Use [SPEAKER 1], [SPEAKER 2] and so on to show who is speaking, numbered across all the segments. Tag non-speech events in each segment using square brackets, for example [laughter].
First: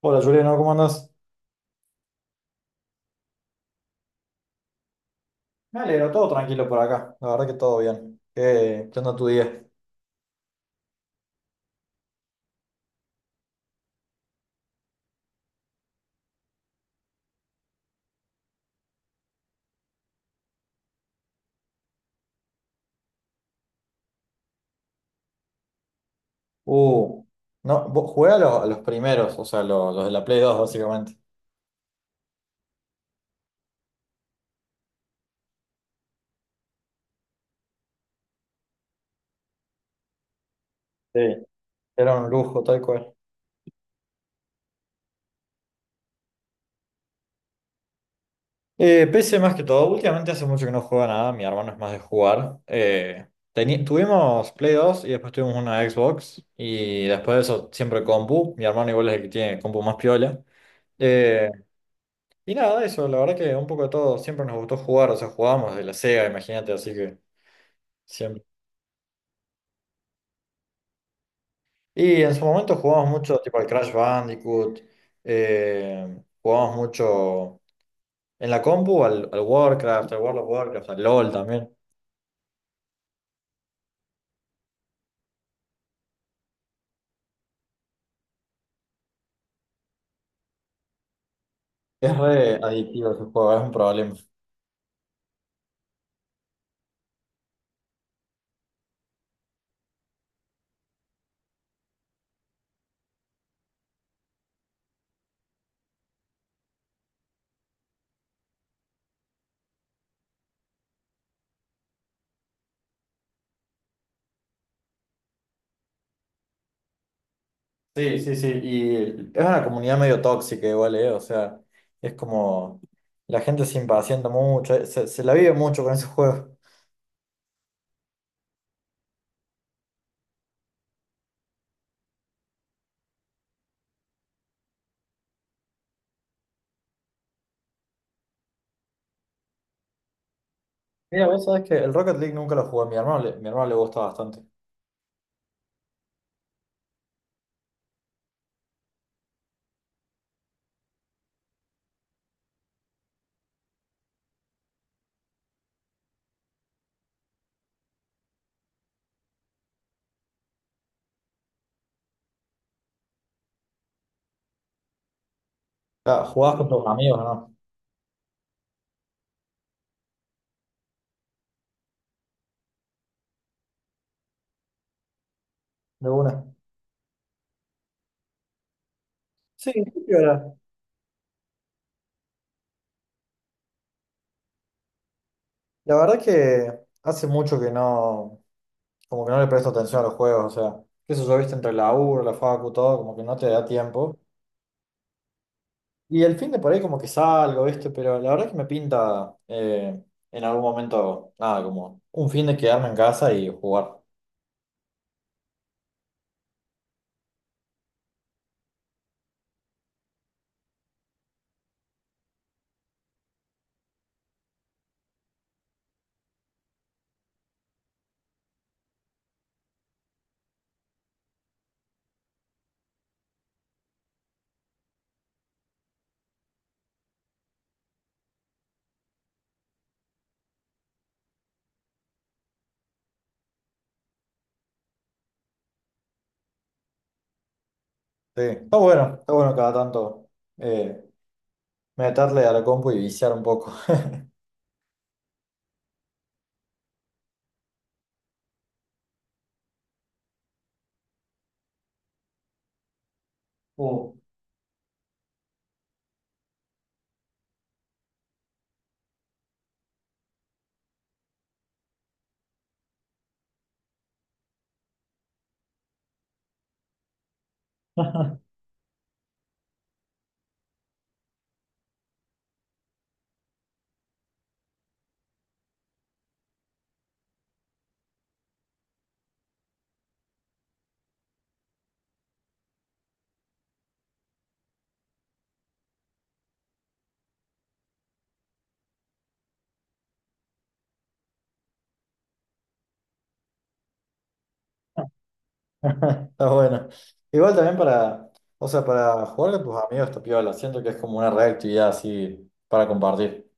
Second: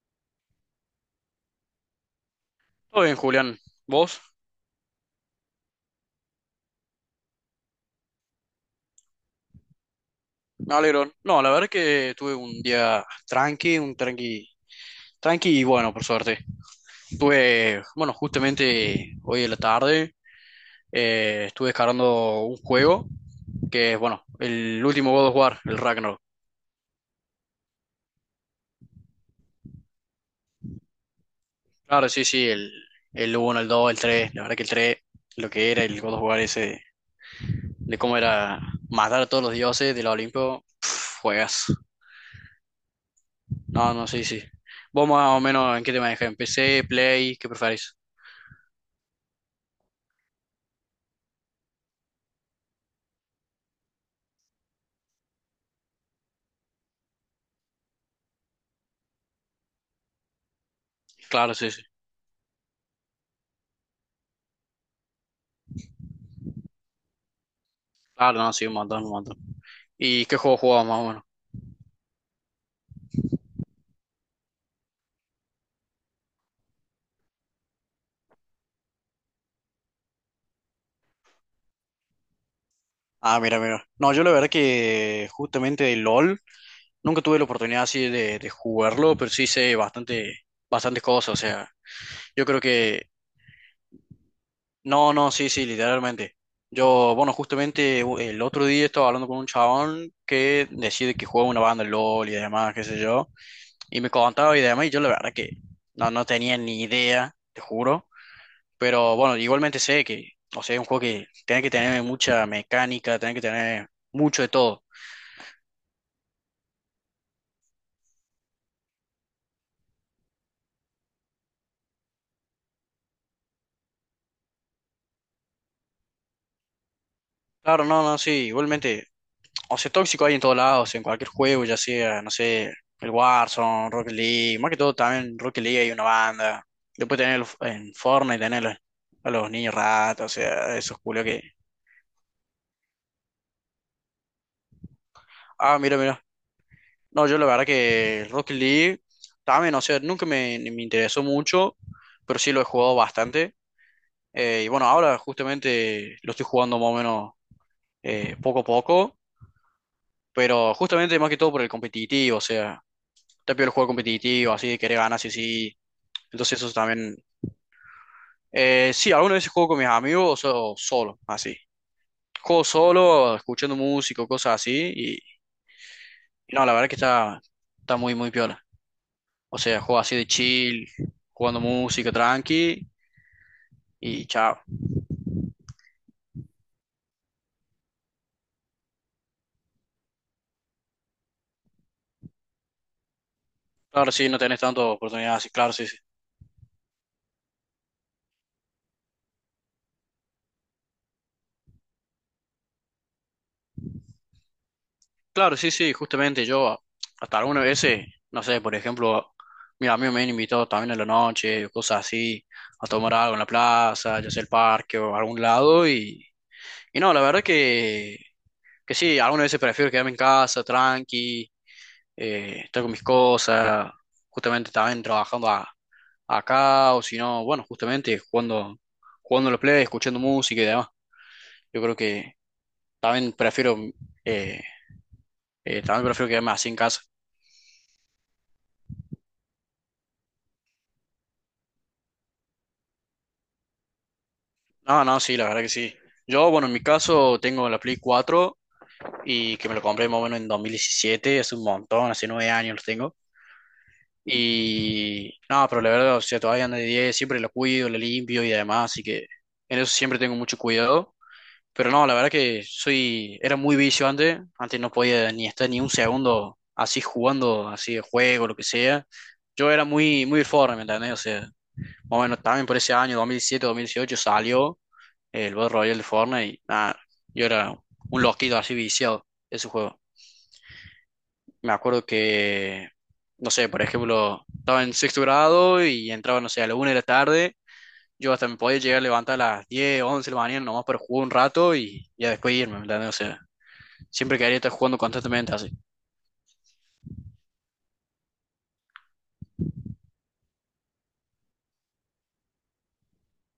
[SPEAKER 1] Hola Juliano, ¿cómo andas?
[SPEAKER 2] Todo bien, Julián. ¿Vos?
[SPEAKER 1] Me alegro, todo tranquilo por acá, la verdad que todo bien. ¿Qué onda tu día?
[SPEAKER 2] Me alegro. No, la verdad que tuve un día tranqui, un tranqui, tranqui y bueno, por suerte. Bueno, justamente hoy en la tarde, estuve descargando un juego que es, bueno, el último God of War, el Ragnarok.
[SPEAKER 1] Uh, no, vos jugué a los primeros, o sea, los, de la Play 2 básicamente.
[SPEAKER 2] Claro, sí, sí, el uno, el dos, el 3. La verdad que el 3, lo que era el God of War ese, de, cómo era matar a todos los dioses del Olimpo,
[SPEAKER 1] Sí.
[SPEAKER 2] juegas.
[SPEAKER 1] Era un lujo, tal cual.
[SPEAKER 2] No, no, sí, sí. ¿Vos más o menos en qué te manejas? ¿En PC, Play? ¿Qué preferís?
[SPEAKER 1] PC más que todo, últimamente hace mucho que no juega nada, mi hermano es más de jugar. Tuvimos Play 2 y después tuvimos una Xbox y después de eso siempre compu, mi hermano igual es el que tiene compu más piola. Eh,
[SPEAKER 2] Claro, sí, sí.
[SPEAKER 1] y nada, eso, la verdad que un poco de todo, siempre nos gustó jugar, o sea, jugábamos de la Sega, imagínate, así que...
[SPEAKER 2] Claro,
[SPEAKER 1] Siempre.
[SPEAKER 2] no, sí, un montón, un montón. ¿Y qué juego jugaba más o menos?
[SPEAKER 1] Y en su momento jugamos mucho, tipo al Crash Bandicoot, jugamos mucho en la compu, al, al Warcraft, al World of Warcraft, al LOL también.
[SPEAKER 2] Ah, mira, mira. No, yo la verdad que justamente de LOL nunca tuve la oportunidad así de jugarlo, pero sí sé bastante, bastantes cosas. O sea,
[SPEAKER 1] Es
[SPEAKER 2] yo
[SPEAKER 1] re
[SPEAKER 2] creo que.
[SPEAKER 1] adictivo ese juego, es un problema.
[SPEAKER 2] No, no, sí, sí, literalmente. Yo, bueno, justamente el otro día estaba hablando con un chabón que decide que juega una banda de LOL y demás, qué sé yo. Y me contaba y demás, y yo la verdad que no, no tenía ni idea, te juro. Pero bueno, igualmente sé que, o sea, es un juego que tiene que tener mucha mecánica, tiene que tener mucho de todo.
[SPEAKER 1] Sí, sí, sí, y es una comunidad medio tóxica igual, O sea, es como la gente se impacienta mucho, se, se la vive mucho con ese juego.
[SPEAKER 2] Claro, no, no, sí, igualmente, o sea, tóxico hay en todos lados, en cualquier juego, ya sea, no sé, el Warzone, Rocket League, más que todo también en Rocket League hay una banda. Después tener en Fortnite, tener a los niños ratas, o sea, esos culos
[SPEAKER 1] Mira,
[SPEAKER 2] que.
[SPEAKER 1] vos sabés que el Rocket League nunca lo jugué, mi hermano le gusta bastante.
[SPEAKER 2] Ah, mira, mira. No, yo la verdad que Rocket League también, o sea, nunca me interesó mucho, pero sí lo he jugado bastante. Y bueno, ahora justamente lo estoy jugando más o menos, poco a poco, pero justamente más que todo por el competitivo, o sea, te pido el juego competitivo, así de querer ganar, sí, sí.
[SPEAKER 1] Ah, ¿Jugabas
[SPEAKER 2] Entonces
[SPEAKER 1] con
[SPEAKER 2] eso
[SPEAKER 1] tus
[SPEAKER 2] también.
[SPEAKER 1] amigos, no?
[SPEAKER 2] Sí algunas veces juego con mis amigos o solo, así. Juego solo, escuchando música, o cosas así, y,
[SPEAKER 1] De una.
[SPEAKER 2] y no, la verdad que está muy, muy piola. O
[SPEAKER 1] Sí,
[SPEAKER 2] sea, juego
[SPEAKER 1] sí,
[SPEAKER 2] así de
[SPEAKER 1] ahora.
[SPEAKER 2] chill, jugando música tranqui, y chao.
[SPEAKER 1] La verdad que hace mucho que no, como que no le presto atención a los juegos, o sea, qué sé yo, viste, entre la U, la facu, todo, como que no te da
[SPEAKER 2] Claro,
[SPEAKER 1] tiempo.
[SPEAKER 2] sí, no tenés tantas oportunidades, sí, claro, sí, sí.
[SPEAKER 1] Y el fin de por ahí como que salgo, viste, pero la verdad que me pinta en algún momento, nada, como un fin de quedarme en casa y jugar.
[SPEAKER 2] Claro, sí, sí, justamente yo hasta algunas veces, no sé, por ejemplo, mis amigos me han invitado también en la noche, o cosas así, a tomar algo en la plaza, ya sea el parque o algún lado, y no, la verdad que sí, algunas veces prefiero quedarme en casa, tranqui, estar con mis cosas, justamente también trabajando acá, o si no, bueno, justamente jugando a la play, escuchando música y demás. Yo creo que también prefiero, eh, también prefiero quedarme así en casa.
[SPEAKER 1] Sí, está bueno cada tanto eh, meterle a la compu y viciar un poco.
[SPEAKER 2] No, no, sí, la verdad que sí. Yo, bueno, en mi caso tengo la Play 4 y que me lo compré más o menos en 2017, hace un montón, hace 9 años lo tengo.
[SPEAKER 1] [laughs]
[SPEAKER 2] Y no, pero la verdad, o sea, todavía anda de diez, siempre la cuido, la limpio y demás, así que en eso siempre tengo mucho cuidado. Pero no, la verdad que era muy vicio antes no podía ni estar ni un segundo así jugando, así de
[SPEAKER 1] Uh.
[SPEAKER 2] juego, lo que sea. Yo era muy, muy Fortnite, ¿me entendés? O sea, más o menos también por ese año, 2007, 2018, salió el Battle Royale de Fortnite y nada, yo era un loquito así viciado de ese juego. Me acuerdo que, no sé, por ejemplo, estaba en sexto grado y entraba, no sé, a la una de la tarde. Yo hasta me podía llegar a levantar a las 10 11 de la mañana nomás para jugar un rato y ya después irme, ¿me entendés? O sea, siempre quedaría estar jugando constantemente así.
[SPEAKER 1] [laughs] Está bueno. Igual también para, o sea, para jugar con tus amigos está piola. Siento que es como una reactividad así para compartir.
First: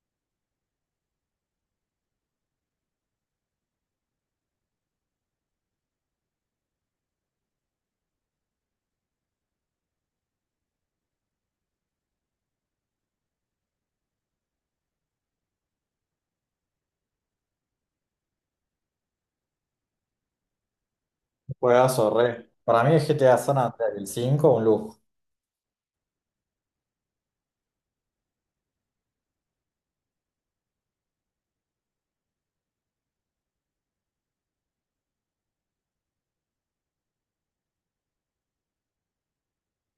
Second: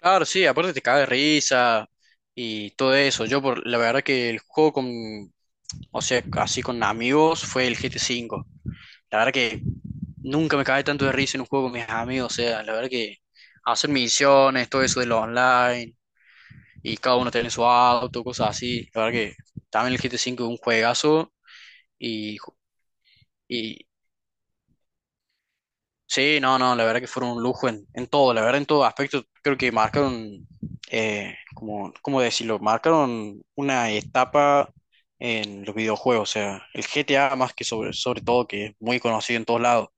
[SPEAKER 2] Claro, sí, aparte te caga de risa y todo eso. Yo, por la verdad que el juego con, o sea, así con amigos fue el GT5. La verdad que nunca me cagué tanto de risa en un juego con mis amigos. O sea, la verdad que hacer misiones, todo eso de lo online y cada uno tiene su auto, cosas así. La verdad que también el GT5 es un juegazo
[SPEAKER 1] Juegazo,
[SPEAKER 2] y,
[SPEAKER 1] re. Para mí el GTA San
[SPEAKER 2] y
[SPEAKER 1] Andreas, el 5 un lujo.
[SPEAKER 2] sí, no, no, la verdad que fueron un lujo en todo, la verdad en todo aspecto. Creo que marcaron, como, ¿cómo decirlo? Marcaron una etapa en los videojuegos, o sea, el GTA más que sobre todo, que es muy conocido en todos lados.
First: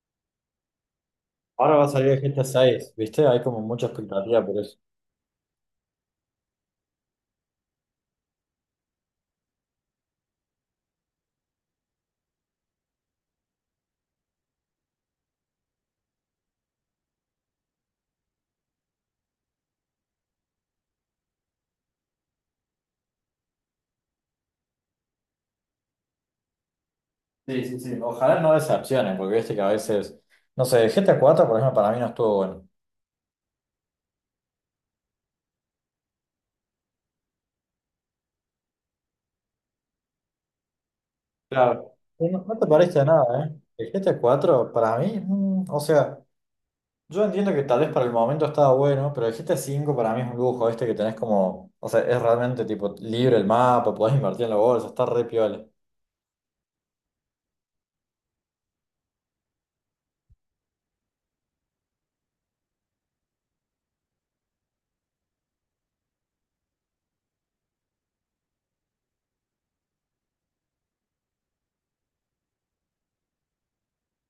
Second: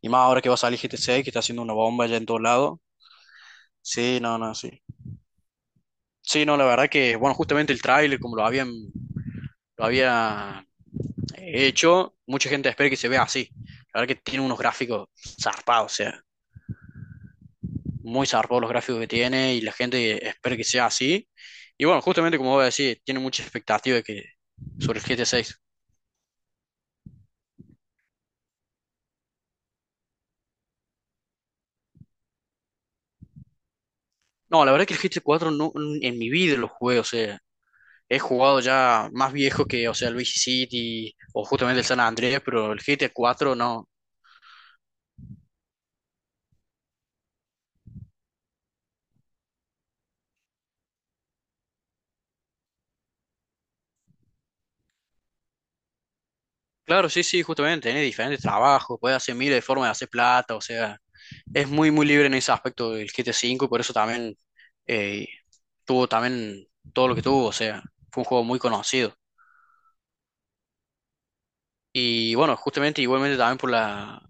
[SPEAKER 2] Y más ahora que va a salir GTA 6, que está haciendo una
[SPEAKER 1] Ahora va a
[SPEAKER 2] bomba
[SPEAKER 1] salir
[SPEAKER 2] ya
[SPEAKER 1] el
[SPEAKER 2] en todos
[SPEAKER 1] GTA
[SPEAKER 2] lados.
[SPEAKER 1] 6 ¿viste? Hay como mucha
[SPEAKER 2] Sí, no,
[SPEAKER 1] expectativa
[SPEAKER 2] no,
[SPEAKER 1] por
[SPEAKER 2] sí.
[SPEAKER 1] eso.
[SPEAKER 2] Sí, no, la verdad que, bueno, justamente el tráiler, como lo había hecho, mucha gente espera que se vea así. La verdad que tiene unos gráficos zarpados, o sea, muy zarpados los gráficos que tiene y la gente espera que sea así. Y bueno, justamente como voy a decir, tiene mucha expectativa de que, sobre el G GTA seis.
[SPEAKER 1] Sí, sí, sí. Ojalá no decepcionen, porque viste que a veces, no sé, el GTA 4 por ejemplo, para mí no estuvo bueno.
[SPEAKER 2] No, la verdad es que el G GTA 4 no, en mi vida lo jugué, o sea, he jugado ya más viejo que, o sea, el Vice City o justamente el
[SPEAKER 1] Claro.
[SPEAKER 2] San Andrés,
[SPEAKER 1] No, no te
[SPEAKER 2] pero el G
[SPEAKER 1] parece
[SPEAKER 2] GTA
[SPEAKER 1] nada,
[SPEAKER 2] 4
[SPEAKER 1] ¿eh?
[SPEAKER 2] no.
[SPEAKER 1] El GTA 4 para mí, mm, o sea. Yo entiendo que tal vez para el momento estaba bueno, pero el GTA V para mí es un lujo, este que tenés como, o sea, es realmente tipo libre el mapa, podés invertir en la bolsa, está re piola.
[SPEAKER 2] Claro, sí, sí, justamente, tiene diferentes trabajos, puede hacer miles de formas de hacer plata, o sea, es muy, muy libre en ese aspecto del GTA 5 y por eso también, eh, tuvo también todo lo que tuvo, o sea, fue un juego muy conocido. Y bueno, justamente igualmente también por la,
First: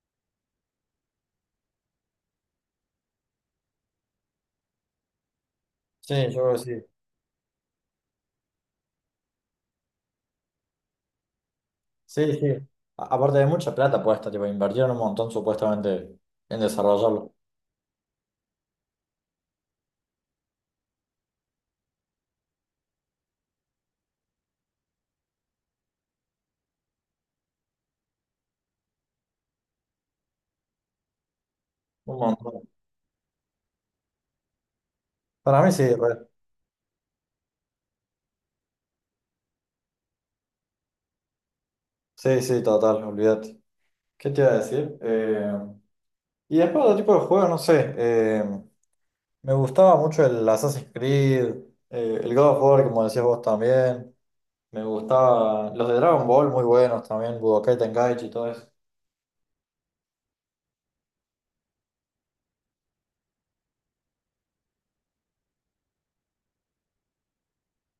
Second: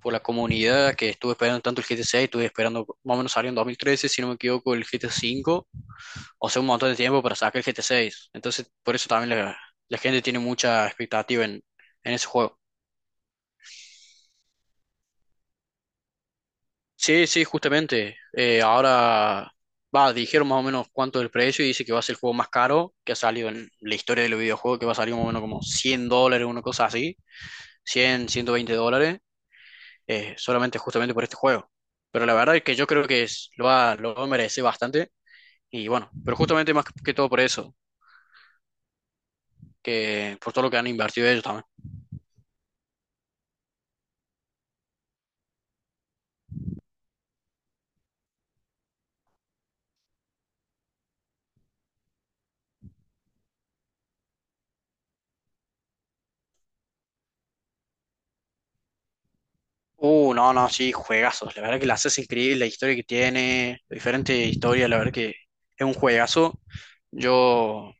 [SPEAKER 2] por la comunidad, que estuve esperando tanto el G GTA seis, estuve esperando, más o menos salió en 2013, si no me equivoco, el G GTA cinco,
[SPEAKER 1] Sí, yo
[SPEAKER 2] o
[SPEAKER 1] creo que
[SPEAKER 2] sea, un
[SPEAKER 1] sí.
[SPEAKER 2] montón de tiempo para sacar el G GTA seis. Entonces, por eso también la gente tiene mucha expectativa en
[SPEAKER 1] Sí,
[SPEAKER 2] ese
[SPEAKER 1] sí.
[SPEAKER 2] juego.
[SPEAKER 1] A- aparte de mucha plata puesta, tipo, invirtieron un montón supuestamente en
[SPEAKER 2] Sí,
[SPEAKER 1] desarrollarlo.
[SPEAKER 2] sí, justamente. Ahora, va, dijeron más o menos cuánto es el precio y dice que va a ser el juego más caro que ha salido en la historia de los videojuegos, que va a salir más o menos como $100, una cosa así, 100, $120. Solamente justamente por este juego.
[SPEAKER 1] Un
[SPEAKER 2] Pero la verdad
[SPEAKER 1] montón.
[SPEAKER 2] es que yo creo que lo merece bastante.
[SPEAKER 1] Para mí sí,
[SPEAKER 2] Y bueno,
[SPEAKER 1] re.
[SPEAKER 2] pero justamente más que todo por eso, que por todo lo que han invertido ellos también.
[SPEAKER 1] Sí, sí, total, olvídate. ¿Qué te iba a decir? Y después otro tipo de juego, no sé, me gustaba mucho el Assassin's Creed, el God of War, como decías vos también. Me gustaban los de Dragon Ball, muy buenos también, Budokai Tenkaichi y todo eso.
[SPEAKER 2] No, no, sí, juegazos. La verdad que la haces increíble, la historia que tiene, diferentes historias, la verdad que es un juegazo. Yo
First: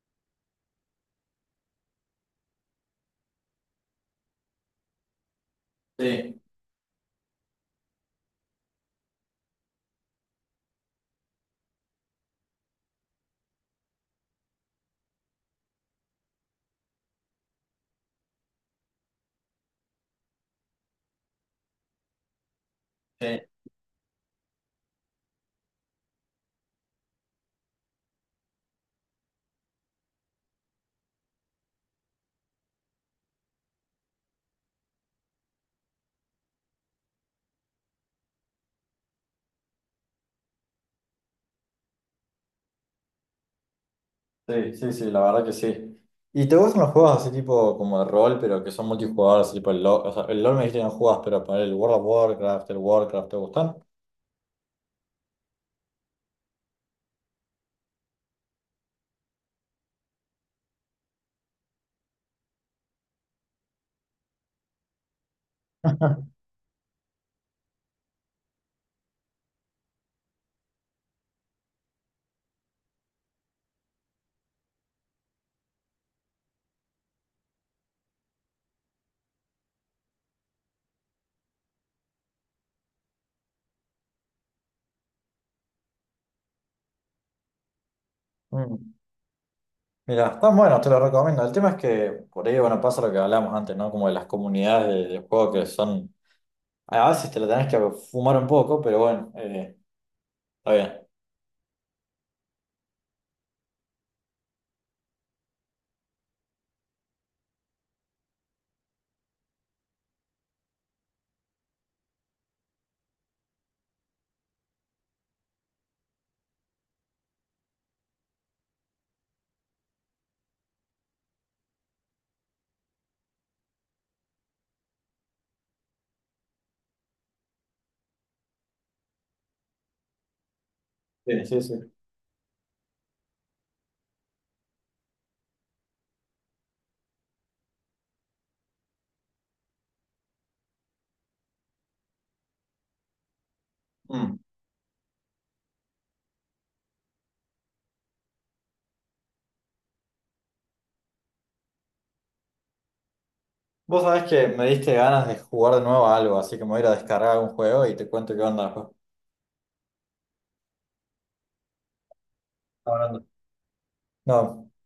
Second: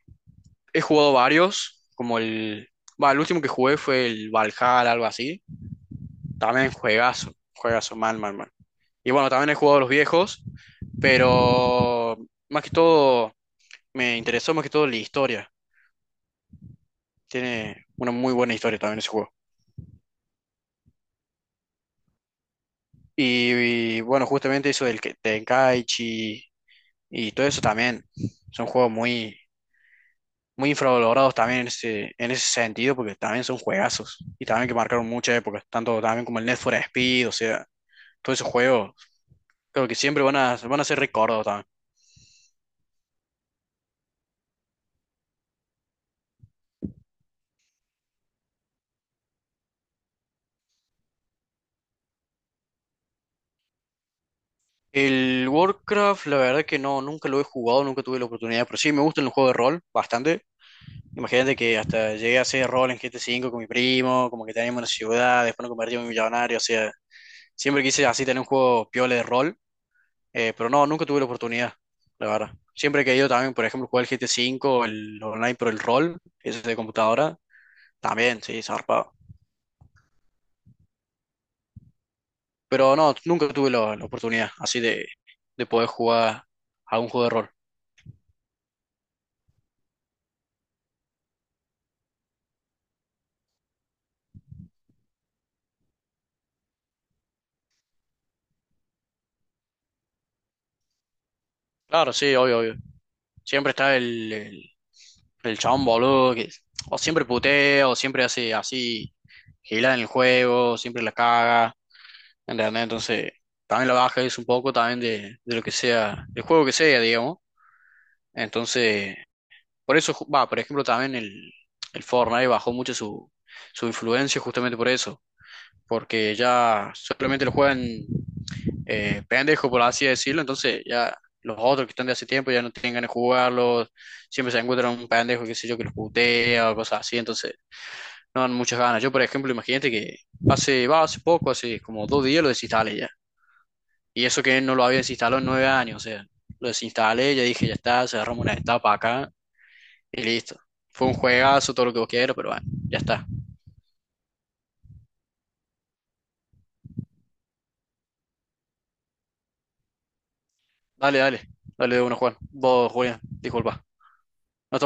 [SPEAKER 2] he jugado varios, como el, va, el último que jugué fue el Valhalla, algo así.
[SPEAKER 1] Sí,
[SPEAKER 2] También juegazo, juegazo, mal, mal, mal. Y bueno, también he jugado los viejos, pero más que todo me interesó más que todo la historia. Tiene una muy buena historia también ese juego.
[SPEAKER 1] sí.
[SPEAKER 2] Y, bueno, justamente eso del Tenkaichi y todo eso también son juegos muy, muy infravalorados también en ese sentido, porque también son juegazos y también que marcaron muchas épocas, tanto también como el Need for Speed, o sea, todos esos juegos, creo que siempre van a ser recordados también.
[SPEAKER 1] Sí, sí, sí, la verdad que sí. ¿Y te gustan los juegos así tipo como de rol, pero que son multijugadores, tipo el LoL? O sea, el LoL me dijiste que no jugás, pero para el World of Warcraft, el Warcraft, ¿te gustan?
[SPEAKER 2] El Warcraft, la verdad que no, nunca lo he jugado, nunca tuve la oportunidad, pero sí me gustan los juegos de rol bastante. Imagínate que hasta llegué a hacer rol en GT5 con mi primo, como que teníamos una ciudad, después nos convertimos en
[SPEAKER 1] [laughs]
[SPEAKER 2] millonario, o sea, siempre quise así tener un juego piola de rol, pero no, nunca tuve la oportunidad, la verdad. Siempre he querido también, por ejemplo, jugar el GT5, el online, pero el rol, ese de computadora, también, sí, zarpado. Pero no, nunca tuve la oportunidad así de poder jugar algún juego de rol.
[SPEAKER 1] Mm. Mira, están buenos, te los recomiendo. El tema es que por ahí, bueno, pasa lo que hablamos antes, ¿no? Como de las comunidades de juego que son. A veces te lo tenés que fumar un poco, pero bueno, está
[SPEAKER 2] Claro, sí, obvio, obvio. Siempre está el chabón, boludo, que o siempre putea, o siempre hace así, gilada en el juego, siempre la caga, ¿entendés? Entonces, también la baja es un poco también de lo que sea, del juego que sea, digamos. Entonces, por eso, va, por ejemplo, también el Fortnite bajó mucho su influencia justamente por eso, porque ya solamente lo juegan, pendejo, por así decirlo. Entonces ya
[SPEAKER 1] bien.
[SPEAKER 2] los
[SPEAKER 1] Sí. Sí,
[SPEAKER 2] otros
[SPEAKER 1] sí.
[SPEAKER 2] que están de hace tiempo ya no tienen ganas de jugarlos. Siempre se encuentran un pendejo, qué sé yo, que los putea o cosas así. Entonces no dan muchas ganas. Yo, por ejemplo, imagínate que va, hace poco, hace como 2 días lo desinstalé ya. Y
[SPEAKER 1] Mm.
[SPEAKER 2] eso que no lo había desinstalado en 9 años. O sea, lo desinstalé, ya dije, ya está, cerramos una etapa acá y listo. Fue un juegazo, todo lo que vos quieras, pero bueno, ya está.
[SPEAKER 1] Vos sabés que me diste ganas de jugar de nuevo a algo, así que me voy a ir a descargar un juego y te cuento qué onda después.
[SPEAKER 2] Dale, dale, dale de uno, Juan. Vos, Julián,
[SPEAKER 1] Hablando.
[SPEAKER 2] disculpa. No
[SPEAKER 1] No.
[SPEAKER 2] estamos